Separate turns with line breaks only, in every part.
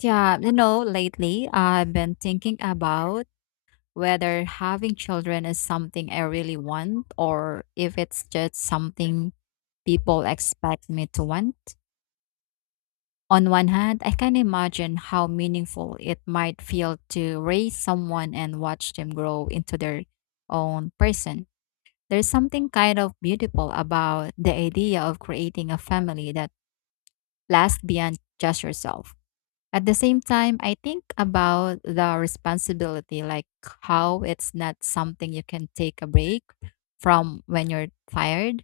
Yeah, lately I've been thinking about whether having children is something I really want or if it's just something people expect me to want. On one hand, I can imagine how meaningful it might feel to raise someone and watch them grow into their own person. There's something kind of beautiful about the idea of creating a family that lasts beyond just yourself. At the same time, I think about the responsibility, like how it's not something you can take a break from when you're tired.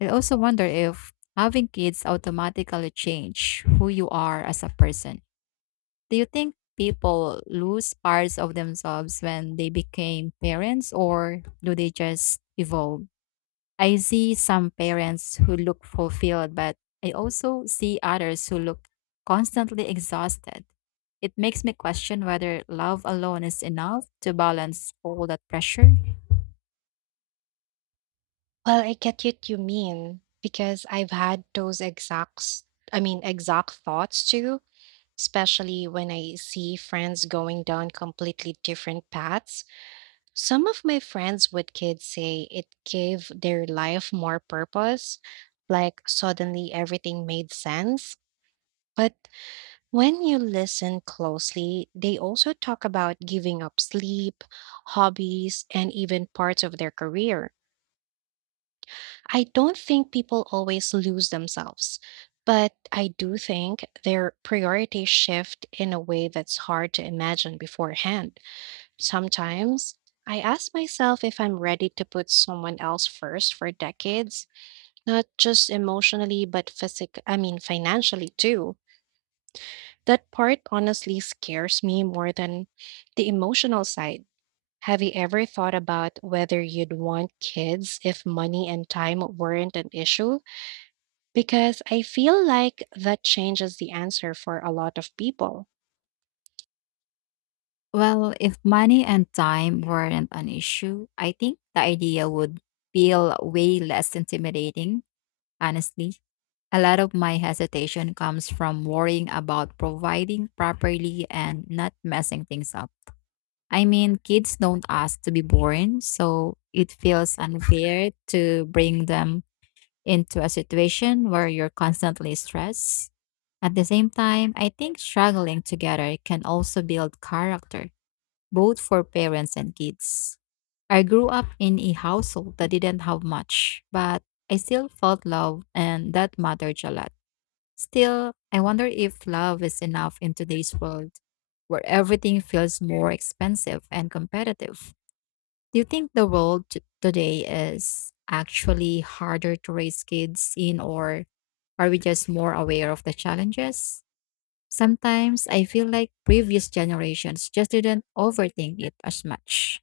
I also wonder if having kids automatically change who you are as a person. Do you think people lose parts of themselves when they became parents or do they just evolve? I see some parents who look fulfilled, but I also see others who look constantly exhausted. It makes me question whether love alone is enough to balance all that pressure.
Well, I get what you mean because I've had those exact thoughts too, especially when I see friends going down completely different paths. Some of my friends with kids say it gave their life more purpose, like suddenly everything made sense. But when you listen closely, they also talk about giving up sleep, hobbies, and even parts of their career. I don't think people always lose themselves, but I do think their priorities shift in a way that's hard to imagine beforehand. Sometimes I ask myself if I'm ready to put someone else first for decades, not just emotionally, but physic financially too. That part honestly scares me more than the emotional side. Have you ever thought about whether you'd want kids if money and time weren't an issue? Because I feel like that changes the answer for a lot of people.
Well, if money and time weren't an issue, I think the idea would feel way less intimidating, honestly. A lot of my hesitation comes from worrying about providing properly and not messing things up. I mean, kids don't ask to be born, so it feels unfair to bring them into a situation where you're constantly stressed. At the same time, I think struggling together can also build character, both for parents and kids. I grew up in a household that didn't have much, but I still felt love, and that mattered a lot. Still, I wonder if love is enough in today's world where everything feels more expensive and competitive. Do you think the world today is actually harder to raise kids in, or are we just more aware of the challenges? Sometimes I feel like previous generations just didn't overthink it as much.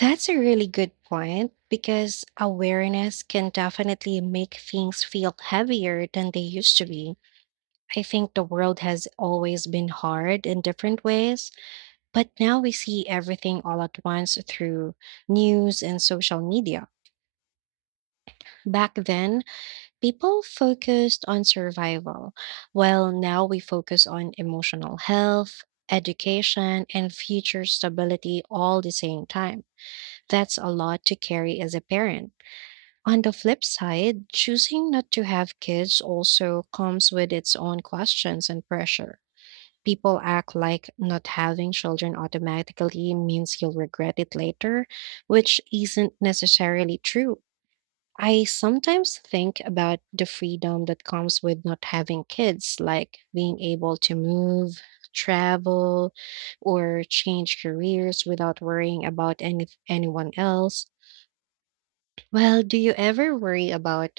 That's a really good point because awareness can definitely make things feel heavier than they used to be. I think the world has always been hard in different ways, but now we see everything all at once through news and social media. Back then, people focused on survival, while now we focus on emotional health, education, and future stability all the same time. That's a lot to carry as a parent. On the flip side, choosing not to have kids also comes with its own questions and pressure. People act like not having children automatically means you'll regret it later, which isn't necessarily true. I sometimes think about the freedom that comes with not having kids, like being able to move, travel, or change careers without worrying about anyone else. Well, do you ever worry about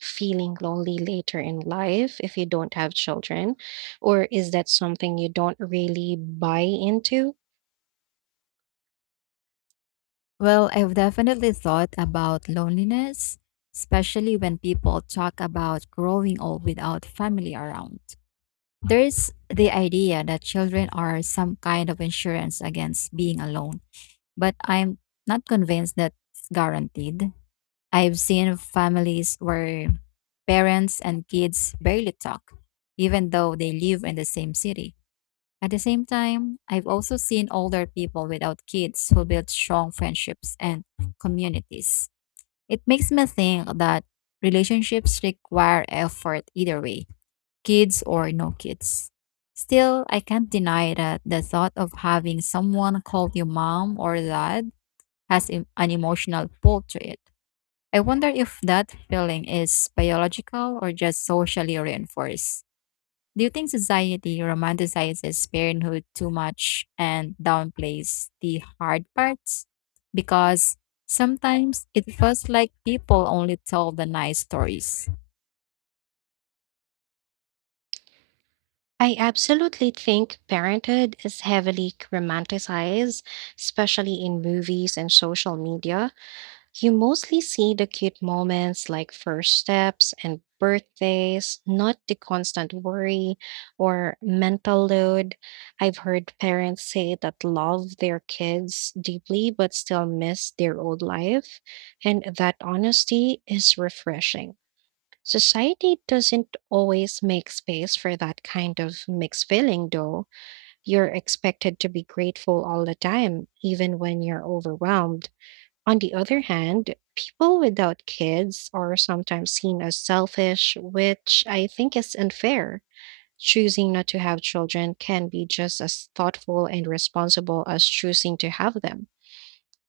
feeling lonely later in life if you don't have children? Or is that something you don't really buy into?
Well, I've definitely thought about loneliness, especially when people talk about growing old without family around. There's the idea that children are some kind of insurance against being alone, but I'm not convinced that's guaranteed. I've seen families where parents and kids barely talk, even though they live in the same city. At the same time, I've also seen older people without kids who build strong friendships and communities. It makes me think that relationships require effort either way, kids or no kids. Still, I can't deny that the thought of having someone call you mom or dad has an emotional pull to it. I wonder if that feeling is biological or just socially reinforced. Do you think society romanticizes parenthood too much and downplays the hard parts? Because sometimes it feels like people only tell the nice stories.
I absolutely think parenthood is heavily romanticized, especially in movies and social media. You mostly see the cute moments like first steps and birthdays, not the constant worry or mental load. I've heard parents say that love their kids deeply but still miss their old life, and that honesty is refreshing. Society doesn't always make space for that kind of mixed feeling, though. You're expected to be grateful all the time, even when you're overwhelmed. On the other hand, people without kids are sometimes seen as selfish, which I think is unfair. Choosing not to have children can be just as thoughtful and responsible as choosing to have them.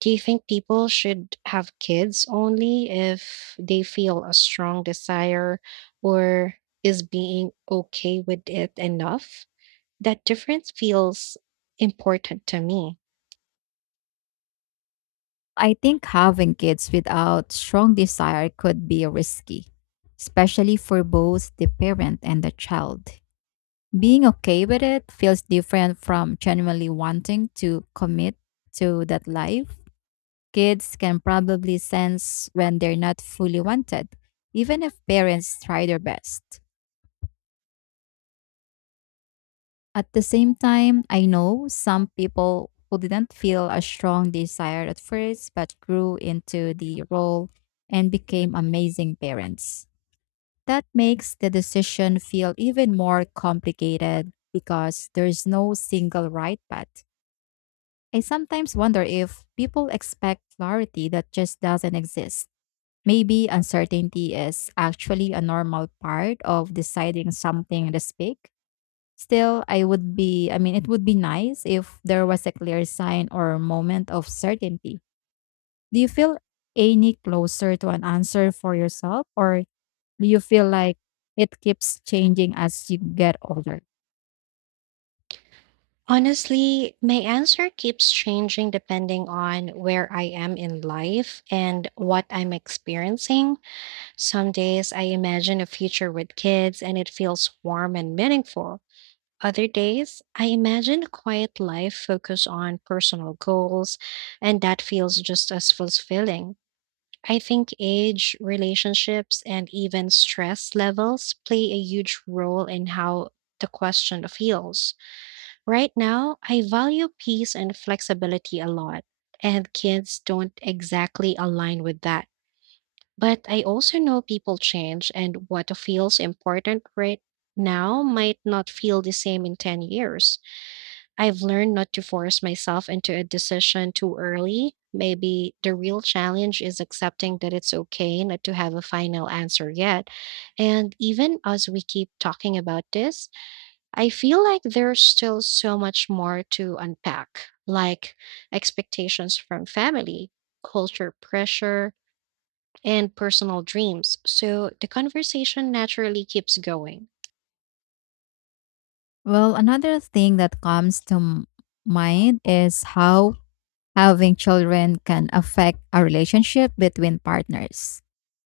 Do you think people should have kids only if they feel a strong desire or is being okay with it enough? That difference feels important to me.
I think having kids without strong desire could be risky, especially for both the parent and the child. Being okay with it feels different from genuinely wanting to commit to that life. Kids can probably sense when they're not fully wanted, even if parents try their best. At the same time, I know some people who didn't feel a strong desire at first but grew into the role and became amazing parents. That makes the decision feel even more complicated because there's no single right path. I sometimes wonder if people expect clarity that just doesn't exist. Maybe uncertainty is actually a normal part of deciding something this big. Still, I mean, it would be nice if there was a clear sign or moment of certainty. Do you feel any closer to an answer for yourself, or do you feel like it keeps changing as you get older?
Honestly, my answer keeps changing depending on where I am in life and what I'm experiencing. Some days I imagine a future with kids and it feels warm and meaningful. Other days, I imagine a quiet life focused on personal goals, and that feels just as fulfilling. I think age, relationships, and even stress levels play a huge role in how the question feels. Right now, I value peace and flexibility a lot, and kids don't exactly align with that. But I also know people change, and what feels important right now might not feel the same in 10 years. I've learned not to force myself into a decision too early. Maybe the real challenge is accepting that it's okay not to have a final answer yet. And even as we keep talking about this, I feel like there's still so much more to unpack, like expectations from family, culture pressure, and personal dreams. So the conversation naturally keeps going.
Well, another thing that comes to mind is how having children can affect a relationship between partners.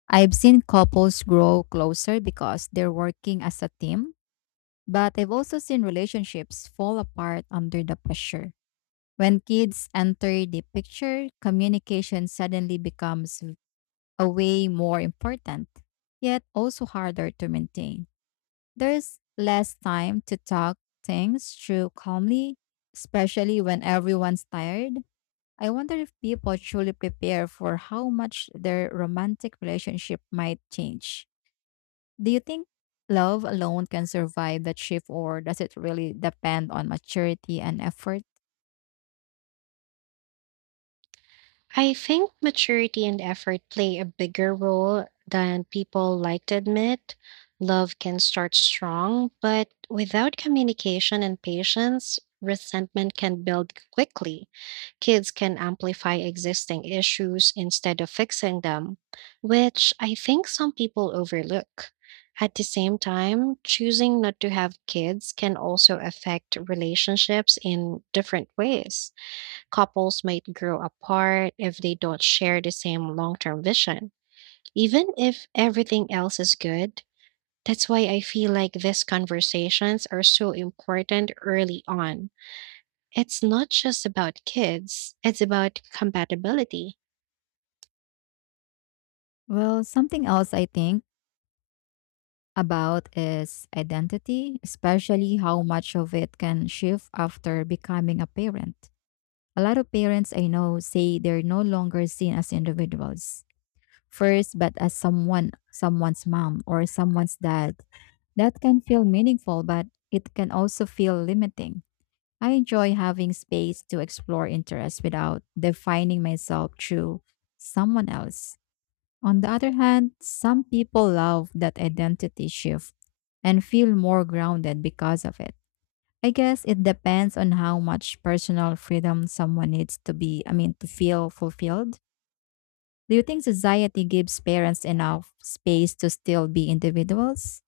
I've seen couples grow closer because they're working as a team, but I've also seen relationships fall apart under the pressure. When kids enter the picture, communication suddenly becomes a way more important, yet also harder to maintain. There's less time to talk things through calmly, especially when everyone's tired. I wonder if people truly prepare for how much their romantic relationship might change. Do you think love alone can survive that shift, or does it really depend on maturity and effort?
I think maturity and effort play a bigger role than people like to admit. Love can start strong, but without communication and patience, resentment can build quickly. Kids can amplify existing issues instead of fixing them, which I think some people overlook. At the same time, choosing not to have kids can also affect relationships in different ways. Couples might grow apart if they don't share the same long term vision. Even if everything else is good, that's why I feel like these conversations are so important early on. It's not just about kids, it's about compatibility.
Well, something else I think about is identity, especially how much of it can shift after becoming a parent. A lot of parents I know say they're no longer seen as individuals first, but as someone, someone's mom or someone's dad. That can feel meaningful, but it can also feel limiting. I enjoy having space to explore interests without defining myself through someone else. On the other hand, some people love that identity shift and feel more grounded because of it. I guess it depends on how much personal freedom someone needs I mean, to feel fulfilled. Do you think society gives parents enough space to still be individuals?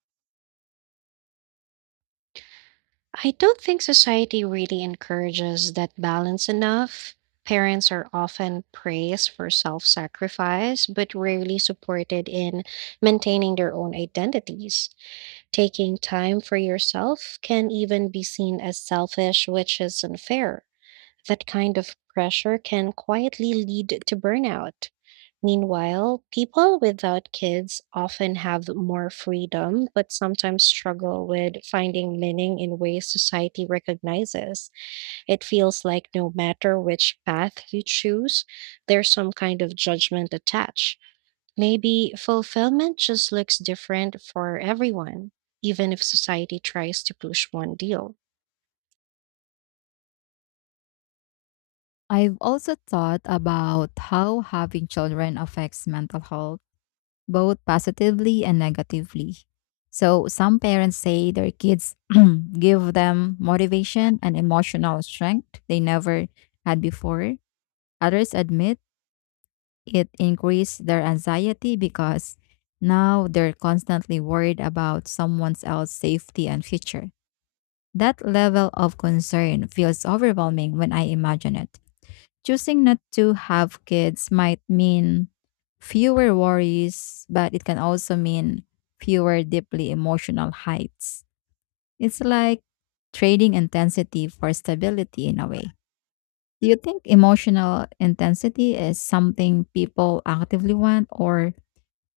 I don't think society really encourages that balance enough. Parents are often praised for self sacrifice, but rarely supported in maintaining their own identities. Taking time for yourself can even be seen as selfish, which is unfair. That kind of pressure can quietly lead to burnout. Meanwhile, people without kids often have more freedom, but sometimes struggle with finding meaning in ways society recognizes. It feels like no matter which path you choose, there's some kind of judgment attached. Maybe fulfillment just looks different for everyone, even if society tries to push one deal.
I've also thought about how having children affects mental health, both positively and negatively. So, some parents say their kids give them motivation and emotional strength they never had before. Others admit it increased their anxiety because now they're constantly worried about someone else's safety and future. That level of concern feels overwhelming when I imagine it. Choosing not to have kids might mean fewer worries, but it can also mean fewer deeply emotional heights. It's like trading intensity for stability in a way. Do you think emotional intensity is something people actively want, or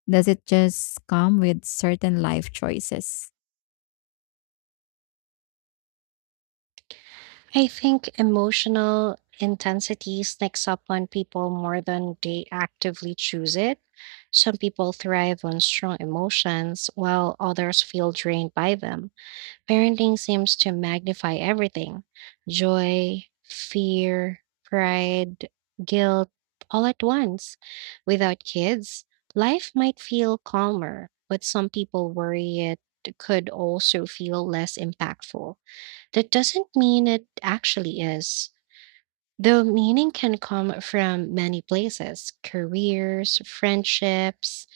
does it just come with certain life choices?
I think emotional intensity sneaks up on people more than they actively choose it. Some people thrive on strong emotions, while others feel drained by them. Parenting seems to magnify everything joy, fear, pride, guilt, all at once. Without kids, life might feel calmer, but some people worry it could also feel less impactful. That doesn't mean it actually is. Though meaning can come from many places, careers, friendships,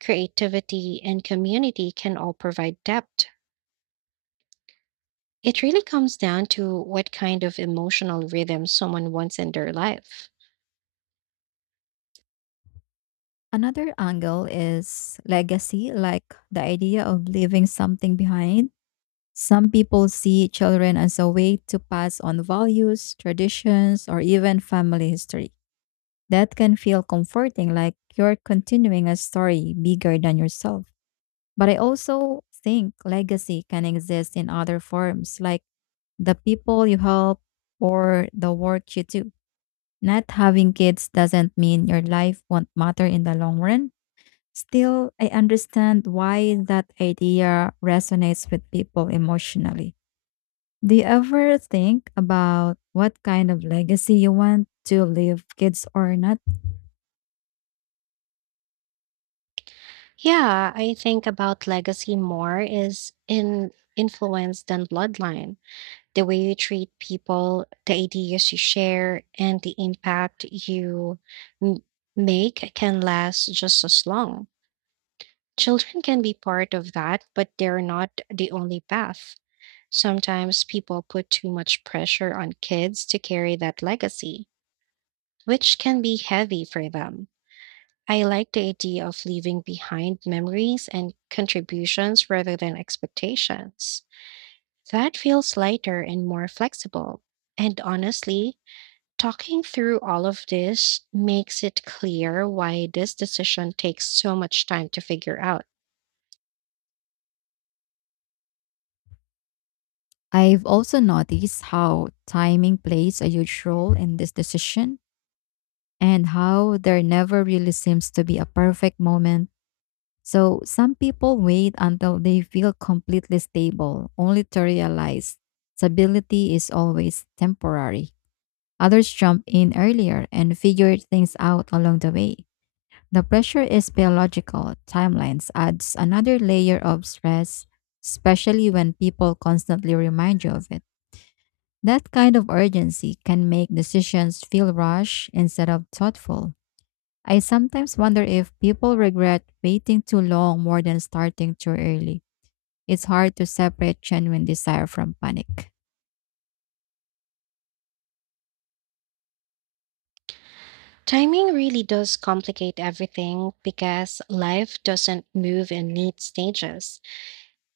creativity, and community can all provide depth. It really comes down to what kind of emotional rhythm someone wants in their life.
Another angle is legacy, like the idea of leaving something behind. Some people see children as a way to pass on values, traditions, or even family history. That can feel comforting, like you're continuing a story bigger than yourself. But I also think legacy can exist in other forms, like the people you help or the work you do. Not having kids doesn't mean your life won't matter in the long run. Still, I understand why that idea resonates with people emotionally. Do you ever think about what kind of legacy you want to leave, kids or not?
Yeah, I think about legacy more is in influence than bloodline. The way you treat people, the ideas you share, and the impact you m- make can last just as long. Children can be part of that, but they're not the only path. Sometimes people put too much pressure on kids to carry that legacy, which can be heavy for them. I like the idea of leaving behind memories and contributions rather than expectations. That feels lighter and more flexible. And honestly, talking through all of this makes it clear why this decision takes so much time to figure out.
I've also noticed how timing plays a huge role in this decision and how there never really seems to be a perfect moment. So some people wait until they feel completely stable, only to realize stability is always temporary. Others jump in earlier and figure things out along the way. The pressure is biological. Timelines adds another layer of stress, especially when people constantly remind you of it. That kind of urgency can make decisions feel rushed instead of thoughtful. I sometimes wonder if people regret waiting too long more than starting too early. It's hard to separate genuine desire from panic.
Timing really does complicate everything because life doesn't move in neat stages.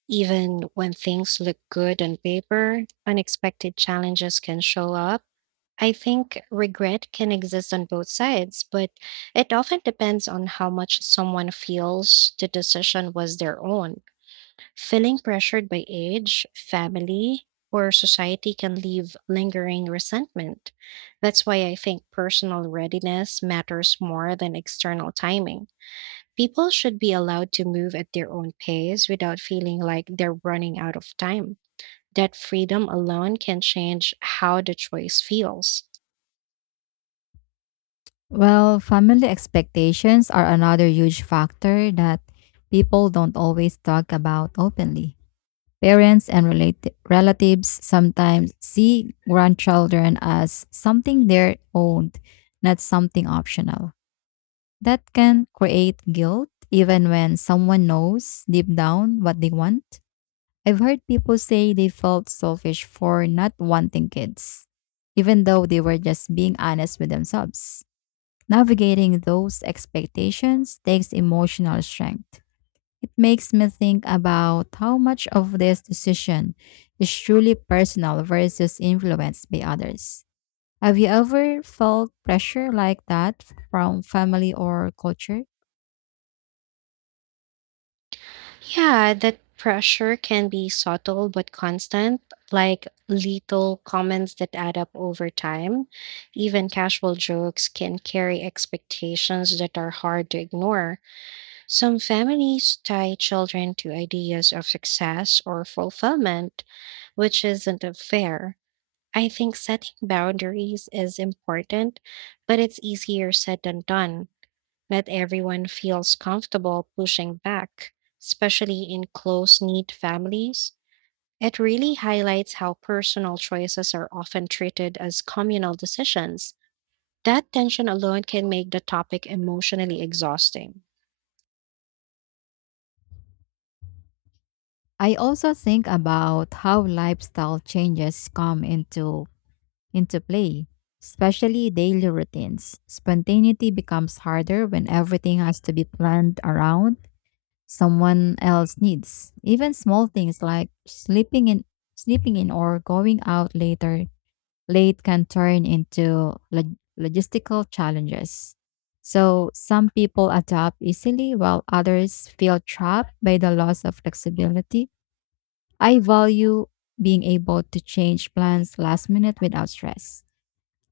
Even when things look good on paper, unexpected challenges can show up. I think regret can exist on both sides, but it often depends on how much someone feels the decision was their own. Feeling pressured by age, family, or society can leave lingering resentment. That's why I think personal readiness matters more than external timing. People should be allowed to move at their own pace without feeling like they're running out of time. That freedom alone can change how the choice feels.
Well, family expectations are another huge factor that people don't always talk about openly. Parents and relatives sometimes see grandchildren as something they're own, not something optional. That can create guilt even when someone knows deep down what they want. I've heard people say they felt selfish for not wanting kids, even though they were just being honest with themselves. Navigating those expectations takes emotional strength. It makes me think about how much of this decision is truly personal versus influenced by others. Have you ever felt pressure like that from family or culture?
Yeah, that pressure can be subtle but constant, like little comments that add up over time. Even casual jokes can carry expectations that are hard to ignore. Some families tie children to ideas of success or fulfillment, which isn't fair. I think setting boundaries is important, but it's easier said than done. Not everyone feels comfortable pushing back, especially in close knit families. It really highlights how personal choices are often treated as communal decisions. That tension alone can make the topic emotionally exhausting.
I also think about how lifestyle changes come into play, especially daily routines. Spontaneity becomes harder when everything has to be planned around someone else needs. Even small things like sleeping in or going out late can turn into logistical challenges. So some people adapt easily while others feel trapped by the loss of flexibility. I value being able to change plans last minute without stress.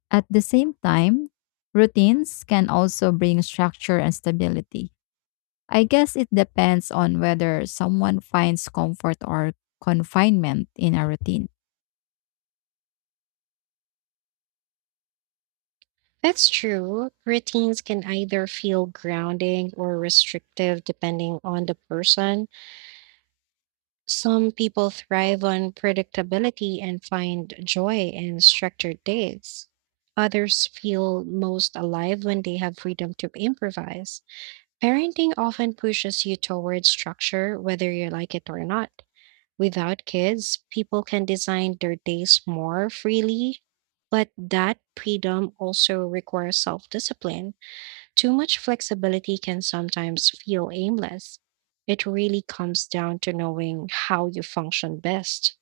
At the same time, routines can also bring structure and stability. I guess it depends on whether someone finds comfort or confinement in a routine.
That's true. Routines can either feel grounding or restrictive depending on the person. Some people thrive on predictability and find joy in structured days. Others feel most alive when they have freedom to improvise. Parenting often pushes you towards structure, whether you like it or not. Without kids, people can design their days more freely, but that freedom also requires self discipline. Too much flexibility can sometimes feel aimless. It really comes down to knowing how you function best.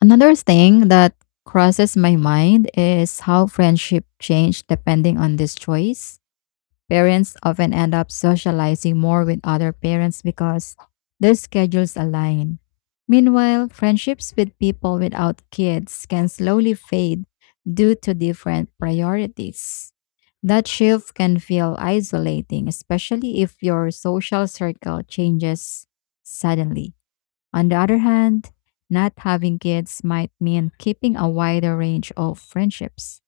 Another thing that crosses my mind is how friendship change depending on this choice. Parents often end up socializing more with other parents because their schedules align. Meanwhile, friendships with people without kids can slowly fade due to different priorities. That shift can feel isolating, especially if your social circle changes suddenly. On the other hand, not having kids might mean keeping a wider range of friendships.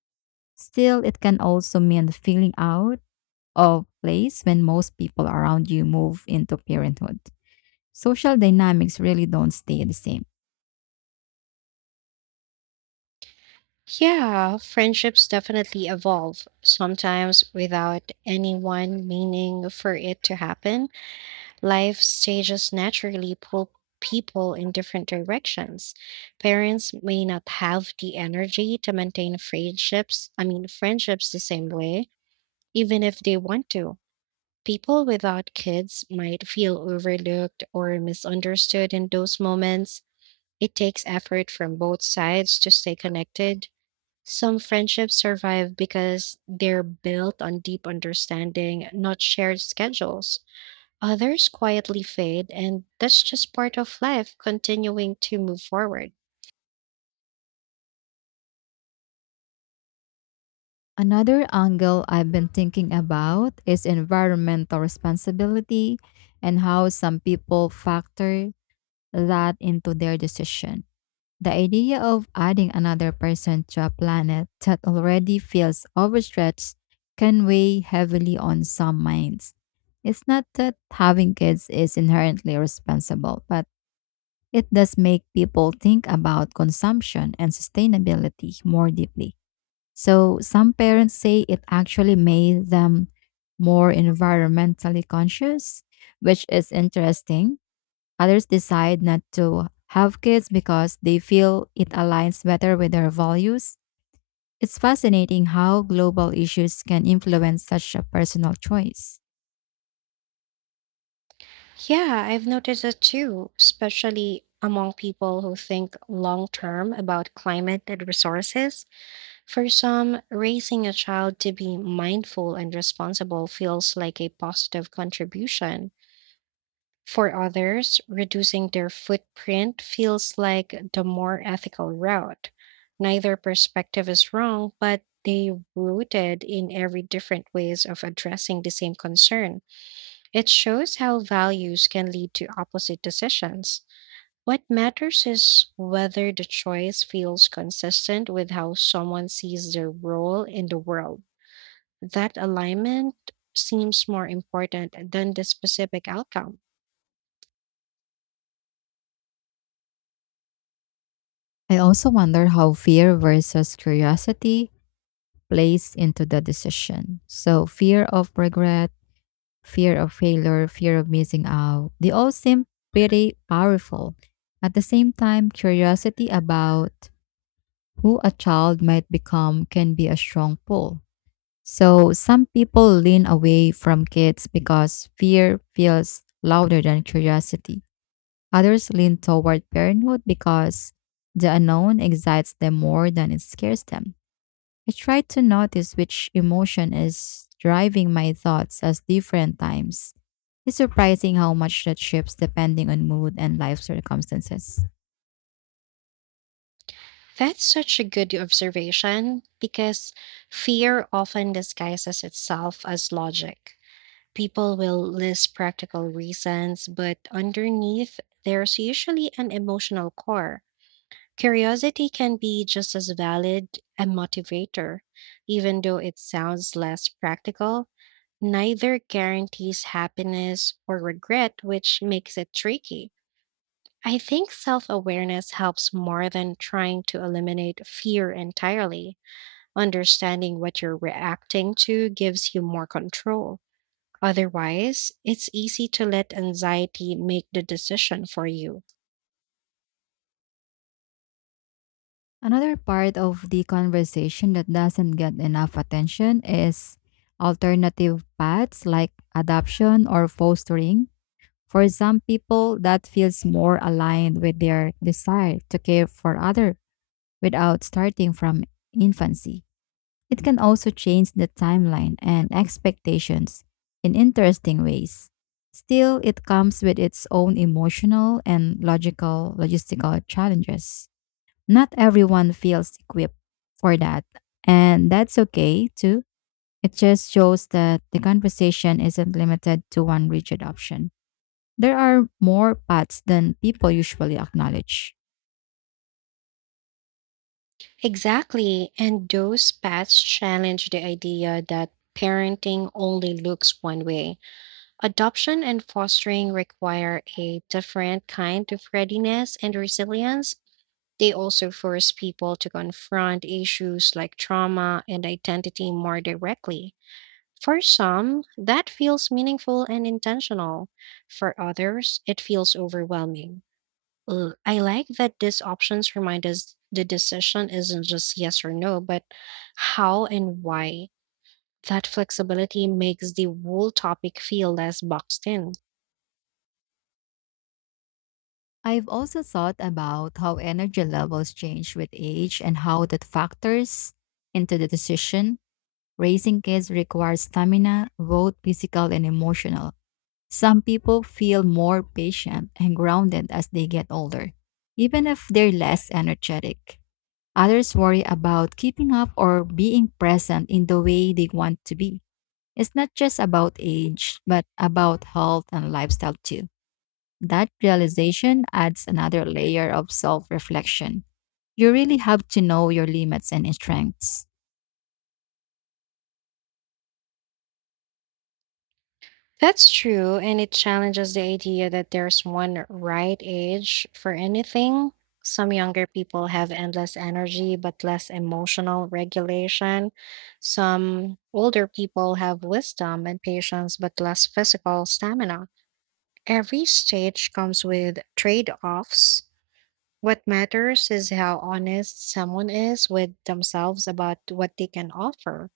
Still, it can also mean feeling out of place when most people around you move into parenthood. Social dynamics really don't stay the same.
Yeah, friendships definitely evolve. Sometimes, without any one meaning for it to happen, life stages naturally pull people in different directions. Parents may not have the energy to maintain friendships the same way, even if they want to. People without kids might feel overlooked or misunderstood in those moments. It takes effort from both sides to stay connected. Some friendships survive because they're built on deep understanding, not shared schedules. Others quietly fade, and that's just part of life continuing to move forward.
Another angle I've been thinking about is environmental responsibility and how some people factor that into their decision. The idea of adding another person to a planet that already feels overstretched can weigh heavily on some minds. It's not that having kids is inherently responsible, but it does make people think about consumption and sustainability more deeply. So, some parents say it actually made them more environmentally conscious, which is interesting. Others decide not to have kids because they feel it aligns better with their values. It's fascinating how global issues can influence such a personal choice.
Yeah, I've noticed it too, especially among people who think long term about climate and resources. For some, raising a child to be mindful and responsible feels like a positive contribution. For others, reducing their footprint feels like the more ethical route. Neither perspective is wrong, but they rooted in every different ways of addressing the same concern. It shows how values can lead to opposite decisions. What matters is whether the choice feels consistent with how someone sees their role in the world. That alignment seems more important than the specific outcome.
I also wonder how fear versus curiosity plays into the decision. So, fear of regret, fear of failure, fear of missing out, they all seem pretty powerful. At the same time, curiosity about who a child might become can be a strong pull. So, some people lean away from kids because fear feels louder than curiosity. Others lean toward parenthood because the unknown excites them more than it scares them. I try to notice which emotion is driving my thoughts at different times. It's surprising how much that shifts depending on mood and life circumstances.
That's such a good observation because fear often disguises itself as logic. People will list practical reasons, but underneath, there's usually an emotional core. Curiosity can be just as valid a motivator. Even though it sounds less practical, neither guarantees happiness or regret, which makes it tricky. I think self awareness helps more than trying to eliminate fear entirely. Understanding what you're reacting to gives you more control. Otherwise, it's easy to let anxiety make the decision for you.
Another part of the conversation that doesn't get enough attention is alternative paths like adoption or fostering. For some people, that feels more aligned with their desire to care for others without starting from infancy. It can also change the timeline and expectations in interesting ways. Still, it comes with its own emotional and logical logistical challenges. Not everyone feels equipped for that, and that's okay too. It just shows that the conversation isn't limited to one rigid option. There are more paths than people usually acknowledge.
Exactly. And those paths challenge the idea that parenting only looks one way. Adoption and fostering require a different kind of readiness and resilience. They also force people to confront issues like trauma and identity more directly. For some, that feels meaningful and intentional. For others, it feels overwhelming. Ooh, I like that these options remind us the decision isn't just yes or no, but how and why. That flexibility makes the whole topic feel less boxed in.
I've also thought about how energy levels change with age and how that factors into the decision. Raising kids requires stamina, both physical and emotional. Some people feel more patient and grounded as they get older, even if they're less energetic. Others worry about keeping up or being present in the way they want to be. It's not just about age, but about health and lifestyle too. That realization adds another layer of self reflection. You really have to know your limits and strengths.
That's true, and it challenges the idea that there's one right age for anything. Some younger people have endless energy but less emotional regulation. Some older people have wisdom and patience but less physical stamina. Every stage comes with trade offs. What matters is how honest someone is with themselves about what they can offer.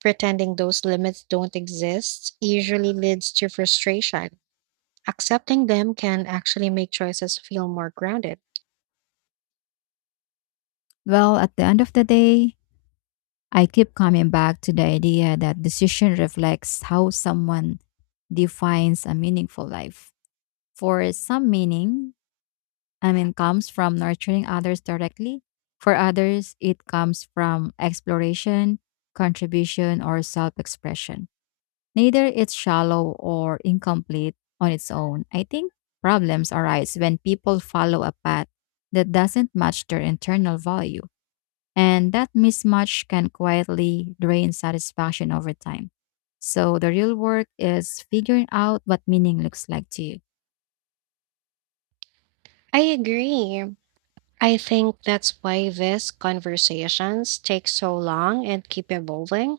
Pretending those limits don't exist usually leads to frustration. Accepting them can actually make choices feel more grounded.
Well, at the end of the day, I keep coming back to the idea that decision reflects how someone defines a meaningful life. For some meaning, I mean, comes from nurturing others directly. For others, it comes from exploration, contribution, or self expression. Neither it's shallow or incomplete on its own. I think problems arise when people follow a path that doesn't match their internal value, and that mismatch can quietly drain satisfaction over time. So the real work is figuring out what meaning looks like to you.
I agree. I think that's why these conversations take so long and keep evolving.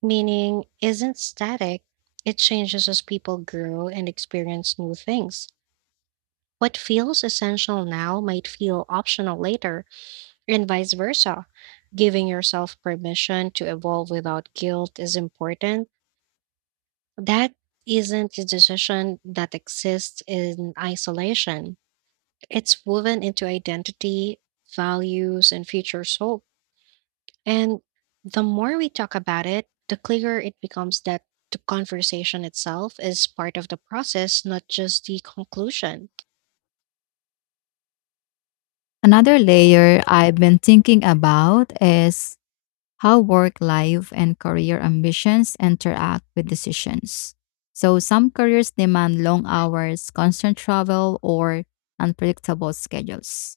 Meaning isn't static, it changes as people grow and experience new things. What feels essential now might feel optional later, and vice versa. Giving yourself permission to evolve without guilt is important. That isn't a decision that exists in isolation. It's woven into identity, values, and future hope. And the more we talk about it, the clearer it becomes that the conversation itself is part of the process, not just the conclusion.
Another layer I've been thinking about is how work life and career ambitions interact with decisions. So, some careers demand long hours, constant travel, or unpredictable schedules.